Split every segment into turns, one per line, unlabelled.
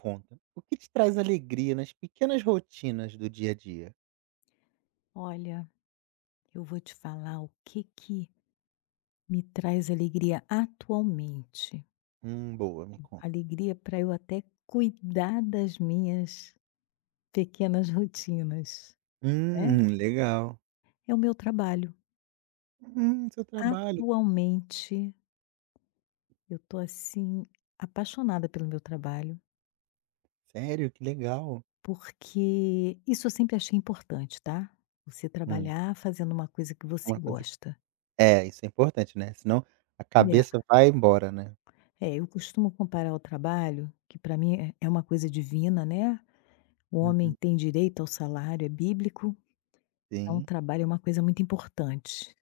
Conta. O que te traz alegria nas pequenas rotinas do dia a dia?
Olha, eu vou te falar o que que me traz alegria atualmente.
Boa, me conta.
Alegria para eu até cuidar das minhas pequenas rotinas, né?
Legal.
É o meu trabalho.
Seu trabalho.
Atualmente, eu tô assim apaixonada pelo meu trabalho,
Sério, que legal.
porque isso eu sempre achei importante, tá? Você
Hum,
trabalhar fazendo uma coisa que você
uma coisa que
gosta.
é, isso é importante, né, senão a
É,
cabeça vai embora, né.
eu costumo comparar o trabalho, que para mim é uma coisa divina, né? O homem
Uhum,
tem direito ao salário, é bíblico, então o
sim.
trabalho é uma coisa muito importante.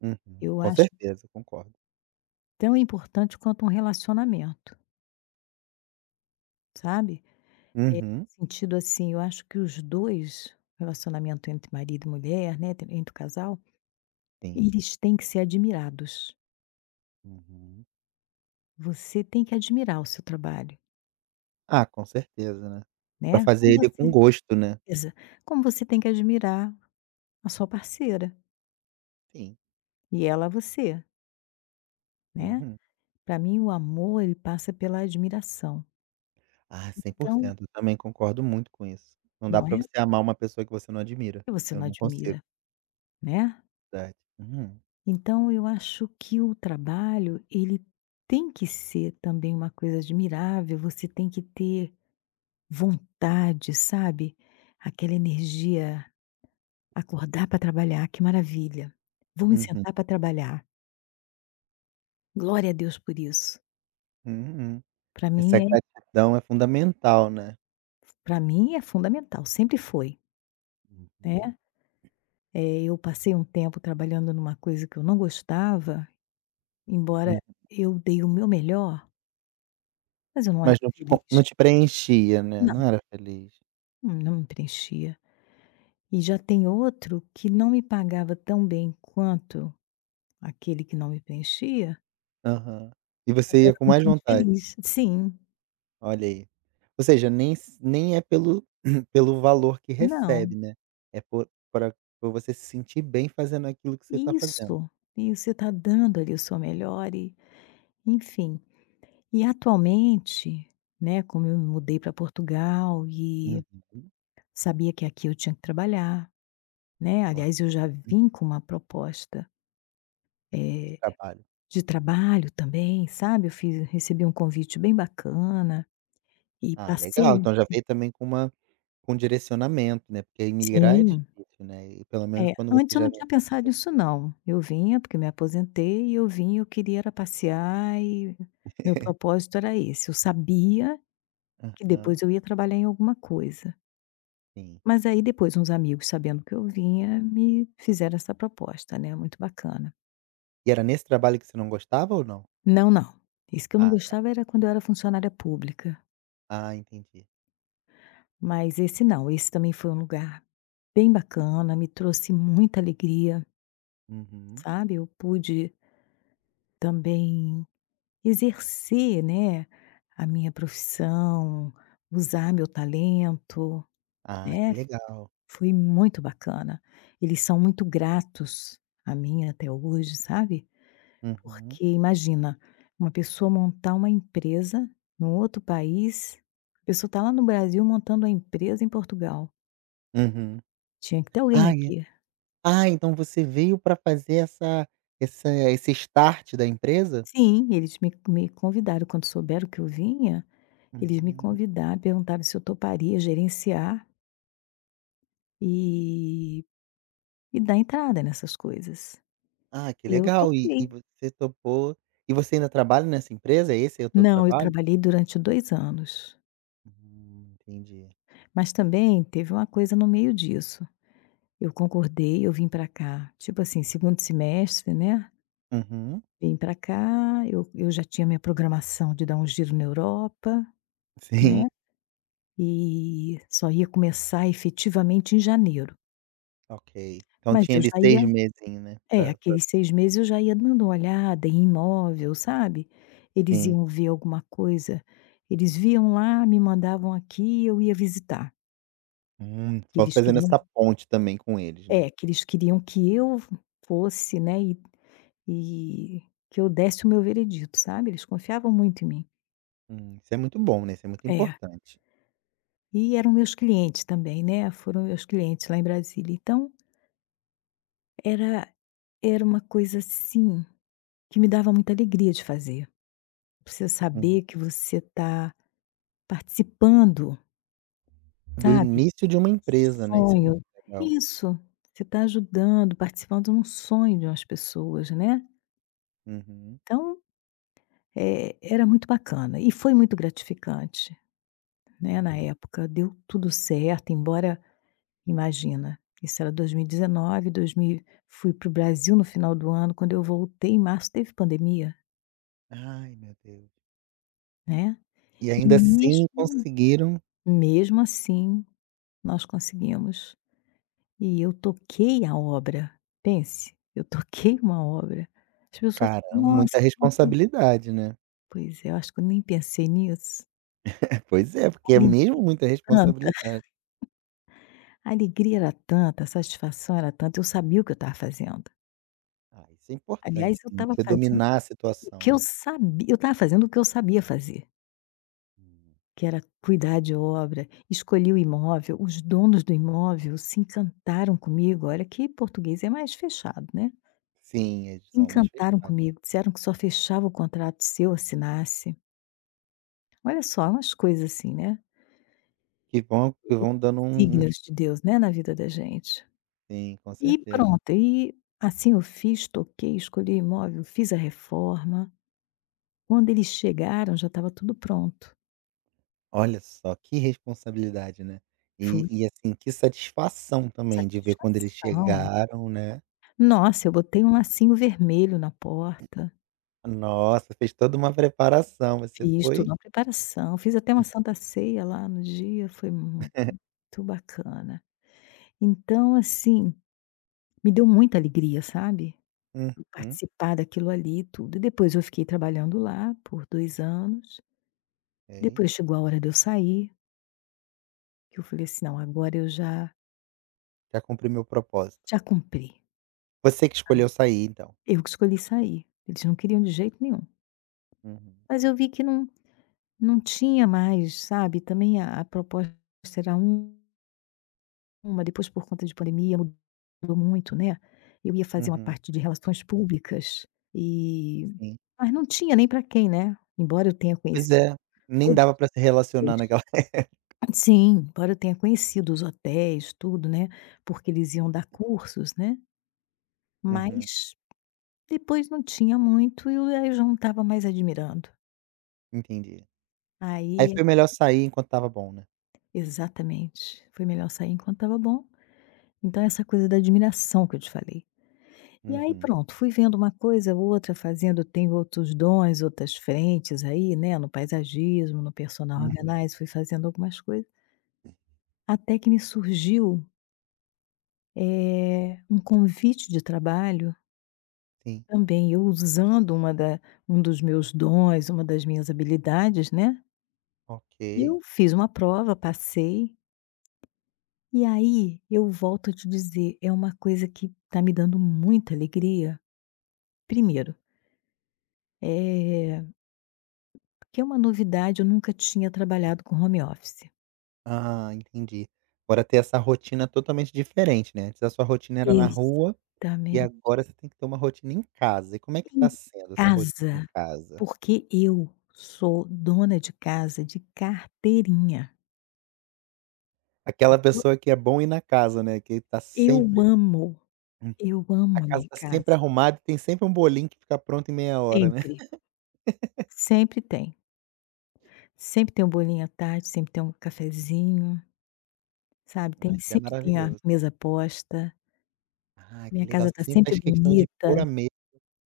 Uhum.
Eu
Com
acho
certeza, concordo.
tão importante quanto um relacionamento, sabe. É,
Uhum,
sentido assim, eu acho que os dois, relacionamento entre marido e mulher, né, entre o casal,
sim.
eles têm que ser admirados.
Uhum.
Você tem que admirar o seu trabalho,
Ah, com certeza, né. Pra
né,
fazer
como
ele com
você
gosto, né.
exa como você tem que admirar a sua parceira,
Sim.
e ela a você, né.
Uhum.
Para mim o amor ele passa pela admiração.
Ah, cem por
Então,
cento. Eu também concordo muito com isso. Não dá
não
pra
é?
você amar uma pessoa que você não admira.
Que você
Eu
não
não consigo,
admira, né.
verdade. Uhum.
Então eu acho que o trabalho, ele tem que ser também uma coisa admirável, você tem que ter vontade, sabe, aquela energia, acordar para trabalhar, que maravilha, vou me
Uhum.
sentar para trabalhar, glória a Deus por isso.
Uhum.
Para mim
Essa
é
gratidão é fundamental, né.
para mim é fundamental, sempre foi,
Uhum.
né. Eu passei um tempo trabalhando numa coisa que eu não gostava, embora
Hum.
eu dei o meu melhor, mas eu não era
Mas não te
feliz.
com não te preenchia, né, não era feliz.
Não me preenchia. E já tem outro que não me pagava tão bem quanto aquele que não me preenchia,
Aham. E
mas
você
eu
ia
era
com mais
muito mais
vontade.
feliz. Sim,
Olha aí. Ou seja, nem s nem é pelo pelo valor que
não,
recebe, né, é por você se sentir bem fazendo aquilo que você tá fazendo.
isso, e você está dando ali o seu melhor e enfim. E atualmente, né, como eu me mudei para Portugal e
Uhum.
sabia que aqui eu tinha que trabalhar, né,
Claro.
aliás eu já vim com uma proposta,
De
eh,
trabalho.
de trabalho também, sabe, eu fiz recebi um convite bem bacana e
Ah, legal.
passei.
Então já veio também com um direcionamento, né, porque imigrar é
Sim.
difícil, né, e pelo menos
É,
quando você
antes eu
já
não
vem
tinha
com essa
pensado nisso
certeza.
não. Eu vinha porque me aposentei e eu vinha, eu queria era passear e meu propósito era esse. Eu sabia que
Aham,
depois eu ia trabalhar em alguma coisa.
sim.
Mas aí depois uns amigos, sabendo que eu vinha, me fizeram essa proposta, né, muito bacana.
E era nesse trabalho que você não gostava ou não?
Não, não. Isso que eu não
Ah,
gostava era quando eu era funcionária pública,
ah, entendi.
mas esse não, esse também foi um lugar bem bacana, me trouxe muita alegria,
Uhum.
sabe. Eu pude também exercer, né, a minha profissão, usar meu talento,
Ah, que
né,
legal.
foi muito bacana. Eles são muito gratos a mim até hoje, sabe.
Uhum,
Porque imagina, uma pessoa montar uma empresa num outro país, a pessoa está lá no Brasil montando a empresa em Portugal.
uhum.
Tinha que ter alguém
Ah, é?
aqui.
Ah, então você veio para fazer essa essa esse start da empresa?
Sim, eles me convidaram quando souberam que eu vinha, eles me
Hum.
convidaram, perguntaram se eu toparia gerenciar, e E dar entrada nessas coisas.
Ah, que
E eu
legal. E
topei.
você topou e você ainda trabalha nessa empresa? É. Esse é o teu
Não, eu
trabalho?
trabalhei durante 2 anos,
Entendi.
mas também teve uma coisa no meio disso. Eu concordei, eu vim para cá, tipo assim, segundo semestre, né,
Uhum.
vim para cá, eu já tinha minha programação de dar um giro na Europa,
Sim,
né, e só ia começar efetivamente em janeiro,
ok. Então
mas
tinha
eu
ali
já ia.
6 mesinho, né,
É,
pra,
aqueles 6 meses eu já ia dando uma olhada em imóvel, sabe. Eles
sim.
iam ver alguma coisa, eles viam lá, me mandavam aqui, eu ia visitar,
Hum,
que
só
eles
fazendo
queriam
essa ponte também com eles, né.
que eles queriam que eu fosse, né, e que eu desse o meu veredito, sabe, eles confiavam muito em mim.
Isso é muito bom, né, isso é muito
É.
importante.
E eram meus clientes também, né, foram meus clientes lá em Brasília, então era era uma coisa, assim, que me dava muita alegria de fazer. Você saber
Uhum.
que você está participando,
Do
sabe,
início de uma empresa, né, isso é muito
sonho.
legal.
Isso, você está ajudando, participando de um sonho de umas pessoas, né.
Uhum,
Então, era muito bacana e foi muito gratificante, né, na
uhum.
época, deu tudo certo, embora imagina, isso era 2019, 2000 fui para o Brasil no final do ano, quando eu voltei em março teve pandemia,
Ai, meu Deus.
né.
E
E
ainda assim conseguiram.
mesmo assim, nós conseguimos. E eu toquei a obra, pense, eu toquei uma obra. As pessoas
Caramba,
falam: "Nossa,
muita
você não tem"
responsabilidade, né.
pois é, eu acho que eu nem pensei nisso.
Pois é, porque é
Ali
mesmo muita
tanta,
responsabilidade.
a alegria era tanta, a satisfação era tanta, eu sabia o que eu estava fazendo.
Ah, isso é
Aliás,
importante
eu
também,
estava
você
fazendo
dominar a
o
situação,
que eu
né.
sabia eu estava fazendo o que eu sabia fazer,
Hum.
que era cuidar de obra, escolhi o imóvel, os donos do imóvel se encantaram comigo, olha que português é mais fechado, né.
Sim, eles são mais
Encantaram
fechados.
comigo, disseram que só fechava o contrato se eu assinasse. Olha só, umas coisas assim, né,
Que vão dando um.
signos de Deus, né, na vida da gente.
Sim, com
E
certeza.
pronto, e assim eu fiz, toquei, escolhi o imóvel, fiz a reforma. Quando eles chegaram já estava tudo pronto.
Olha só, que responsabilidade, né. E
Foi
e assim, que satisfação também de ver quando eles
satisfação.
chegaram, né.
Nossa, eu botei um lacinho vermelho na porta,
Nossa, fez toda uma preparação, você
fiz tudo
foi.
uma preparação, fiz até uma santa ceia lá no dia, foi muito bacana. Então assim, me deu muita alegria, sabe?
Uhum,
Participar daquilo ali e tudo. E depois eu fiquei trabalhando lá por 2 anos,
ok,
depois chegou a hora de eu sair, que eu falei assim: "Não, agora eu já
já cumpri meu propósito.
já cumpri,
Você que
sabe,
escolheu sair então.
eu que escolhi sair". Eles não queriam de jeito nenhum.
Uhum,
Mas eu vi que não tinha mais, sabe, também a proposta era uma, depois por conta de pandemia mudou muito, né. Eu ia fazer uma
uhum,
parte de relações públicas e
sim.
mas não tinha nem para quem, né, embora eu tenha
Pois
conhecido
é, nem
todos
dava
os
pra se relacionar
dois.
naquela.
Sim, embora eu tenha conhecido os hotéis, tudo, né, porque eles iam dar cursos, né,
Uhum,
mas depois não tinha muito e eu aí já não estava mais admirando.
entendi. Aí
Aí
foi melhor sair enquanto tava bom, né.
exatamente, foi melhor sair enquanto estava bom. Então essa coisa da admiração que eu te falei. E aí
Uhum,
pronto, fui vendo uma coisa outra, fazendo, tenho outros dons, outras frentes aí, né, no paisagismo, no personal
uhum,
organizer, fui fazendo algumas coisas, até que me surgiu, um convite de trabalho
sim,
também eu usando uma da um dos meus dons, uma das minhas habilidades, né,
ok.
eu fiz uma prova, passei, e aí eu volto a te dizer, é uma coisa que está me dando muita alegria. Primeiro, é porque é uma novidade, eu nunca tinha trabalhado com home office.
Ah, entendi. Agora ter essa rotina totalmente diferente, né, antes a sua rotina era na rua, e
Também
agora você tem que ter uma rotina em casa. E como é que tá
em
sendo essa rotina em
casa,
casa?
porque eu sou dona de casa de carteirinha.
Aquela
Eu
pessoa que é bom ir na casa, né, que tá
eu
sempre.
amo,
hum,
eu
a
amo a
casa
minha
tá sempre
casa,
arrumada e tem sempre um bolinho que fica pronto em meia hora, né.
sempre. Sempre tem. Sempre tem um bolinho à tarde, sempre tem um cafezinho, sabe,
Ah,
tem
isso é
sempre tem a
maravilhoso.
mesa posta,
Ah, que
minha
legal,
casa
você
tá
sempre
sempre
faz questão de
bonita.
pôr a mesa.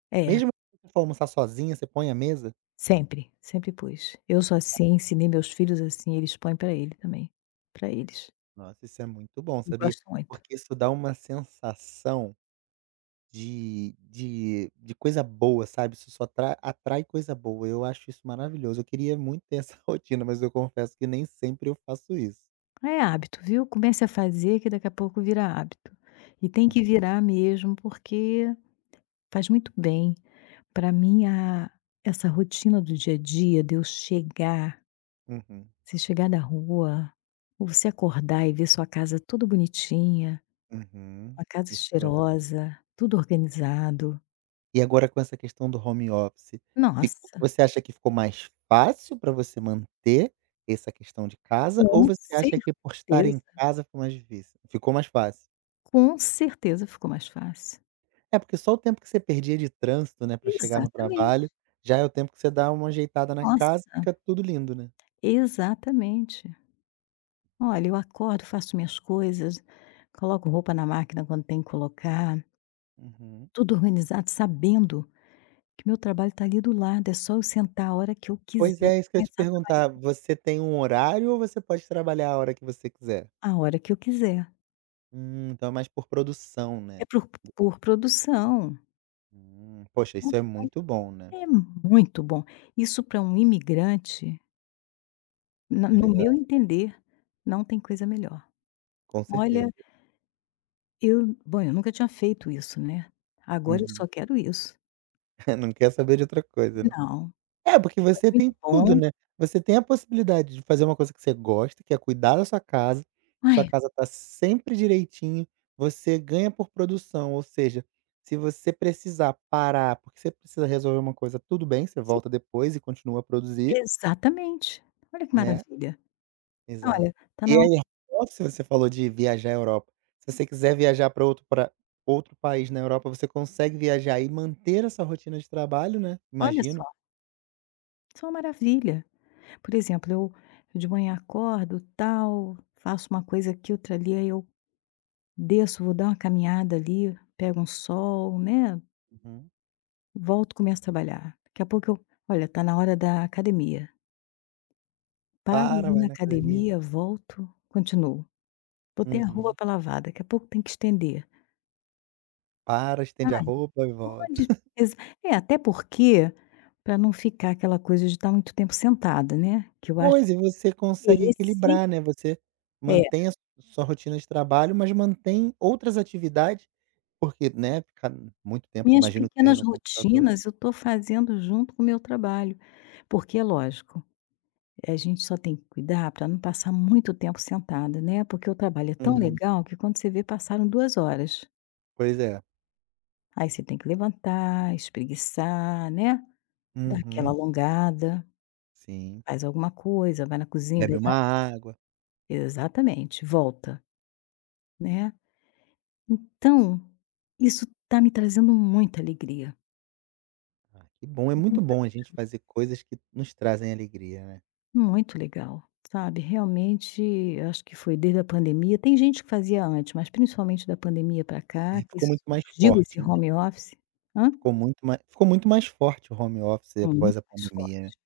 É,
Mesmo se for almoçar sozinha, você põe a mesa?
sempre, sempre pus. Eu sou assim, ensinei meus filhos assim, eles põem pra ele também, pra eles.
Nossa, isso é muito bom,
Eu
sabia.
gosto muito.
Porque isso dá uma sensação de coisa boa, sabe, isso só tra atrai coisa boa, eu acho isso maravilhoso, eu queria muito ter essa rotina, mas eu confesso que nem sempre eu faço isso.
É hábito, viu, comece a fazer que daqui a pouco vira hábito. E tem que
Hum,
virar mesmo, porque faz muito bem. Pra mim a essa rotina do dia a dia, de eu chegar
uhum,
você chegar da rua, ou você acordar e ver sua casa toda bonitinha,
uhum,
uma casa
isso é verdade.
cheirosa, tudo organizado.
E agora com essa questão do home office, ficou
Nossa,
você acha que ficou mais fácil para você manter essa questão de casa, ou
com
você acha que por estar
certeza,
em casa foi mais difícil? Ficou mais fácil.
com certeza ficou mais fácil.
É, porque só o tempo que você perdia de trânsito, né, para chegar no
Exatamente.
trabalho, já é o tempo que você dá uma ajeitada na casa e
Nossa,
fica tudo lindo, né?
exatamente. Olha, eu acordo, faço minhas coisas, coloco roupa na máquina quando tem que colocar,
Uhum.
tudo organizado, sabendo que meu trabalho está ali do lado, é só eu sentar a hora que eu
Pois
quiser,
é, isso que eu ia te
começar a trabalhar
perguntar. Você tem um horário ou você pode trabalhar a hora que você quiser?
a hora que eu quiser.
Então é mais por produção,
É
né?
por produção.
Poxa,
É um
isso é
trabalho
muito bom,
que
né?
é muito bom. Isso para um imigrante, na
É
no meu
verdade,
entender, não tem coisa melhor.
com
Olha,
certeza.
eu bom, eu nunca tinha feito isso, né. Agora eu só
Uhum.
quero isso.
Não quer saber de outra coisa, né?
Não,
É, porque
foi
você tem
muito
tudo,
bom.
né. Você tem a possibilidade de fazer uma coisa que você gosta, que é cuidar da
Ai,
sua casa tá sempre direitinho, você ganha por produção, ou seja, se você precisar parar porque você precisa resolver uma coisa, tudo bem, você
sim,
volta depois e continua a produzir,
exatamente. Olha que
né.
maravilha.
Exato.
Olha, tá
E
na hora,
aí, se você falou de viajar à Europa, se você quiser viajar para outro pra outro país na Europa, você consegue viajar e manter essa rotina de trabalho, né,
olha
imagino.
só, isso é uma maravilha. Por exemplo, eu de manhã acordo, tal, faço uma coisa aqui, outra ali, aí eu desço, vou dar uma caminhada ali, pego um sol, né,
Uhum.
volto, começo a trabalhar. Daqui a pouco eu: "Olha, tá na hora da academia". Paro,
Para,
vou
vai
na
na academia.
academia, volto, continuo. Botei a roupa
Uhum.
para lavar, daqui a pouco tem que estender.
Para, estende a
Sabe,
roupa e volta.
onde exa é, até porque, para não ficar aquela coisa de estar muito tempo sentada, né, que eu acho
Pois, e você
que
consegue
esse
equilibrar, né, você
é,
mantém a s sua rotina de trabalho, mas mantém outras atividades, porque, né, ficar muito tempo,
minhas
imagino que seja
pequenas
no computador.
rotinas eu tô fazendo junto com o meu trabalho, porque é lógico, a gente só tem que cuidar para não passar muito tempo sentada, né? Porque o trabalho é tão
Uhum.
legal que quando você vê, passaram 2 horas.
Pois é.
Aí você tem que levantar, espreguiçar, né, dar aquela
Uhum.
alongada,
Sim.
faz alguma coisa, vai na cozinha
Bebe uma
pegar
água.
exatamente, volta, né. Então, isso está me trazendo muita alegria,
Ah, que bom, é muito
muita.
bom a gente fazer coisas que nos trazem alegria, né.
Muito legal, sabe, realmente acho que foi desde a pandemia, tem gente que fazia antes, mas principalmente da pandemia para
É,
cá que
ficou muito mais
surgiu esse
forte, né,
home office. Hã?
ficou muito mais forte o home office após
Muito
a
mais
pandemia, né.
forte.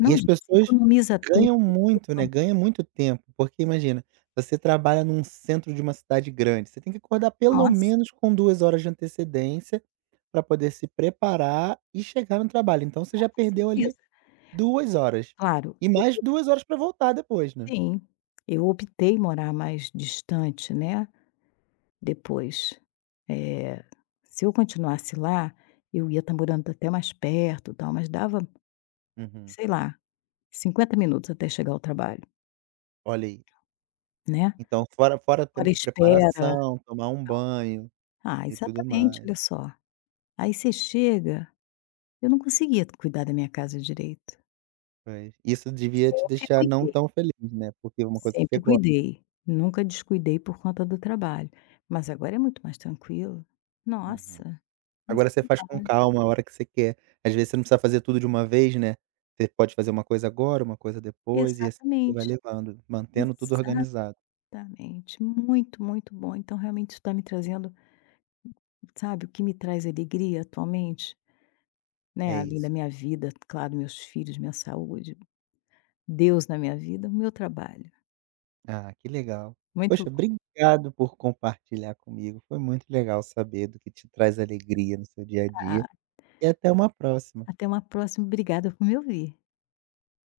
E as
gente, você
pessoas
economiza tempo,
ganham muito, né,
roupa,
ganha muito tempo, porque imagina, você trabalha num centro de uma cidade grande, você tem que acordar pelo
nossa,
menos com 2 horas de antecedência para poder se preparar e chegar no trabalho, então você
não,
já
com
perdeu ali
certeza.
2 horas,
Claro,
e
eu
mais 2 horas para voltar depois, né.
tenho, eu optei morar mais distante, né, depois, eh, se eu continuasse lá, eu ia estar morando até mais perto tal, mas dava,
Uhum.
sei lá, 50 minutos até chegar ao trabalho,
Olha aí,
né.
então fora
Hora
tempo de
espera.
preparação, tomar um banho
Ah,
e tudo
exatamente,
mais.
olha só. Aí você chega, eu não conseguia cuidar da minha casa direito.
Pois, isso devia te
Sempre
deixar não
cuidei,
tão feliz, né, porque é uma coisa que
sempre
você gosta.
cuidei. Nunca descuidei por conta do trabalho. Mas agora é muito mais tranquilo.
Uhum.
Nossa, nem se
Agora você faz com
compara.
calma, a hora que você quer. Às vezes você não precisa fazer tudo de uma vez, né. Você pode fazer uma coisa agora, uma coisa depois, e assim você vai
Exatamente,
levando, mantendo tudo organizado.
exatamente. Muito, muito bom. Então realmente está me trazendo, sabe, o que me traz alegria atualmente, né,
É
além da
isso.
minha vida, claro, meus filhos, minha saúde, Deus na minha vida, o meu trabalho.
Ah, que legal.
Muito.
Poxa, obrigado por compartilhar comigo. Foi muito legal saber do que te traz alegria no seu dia a
Ah,
dia, e até uma próxima.
até uma próxima. Obrigada por me ouvir.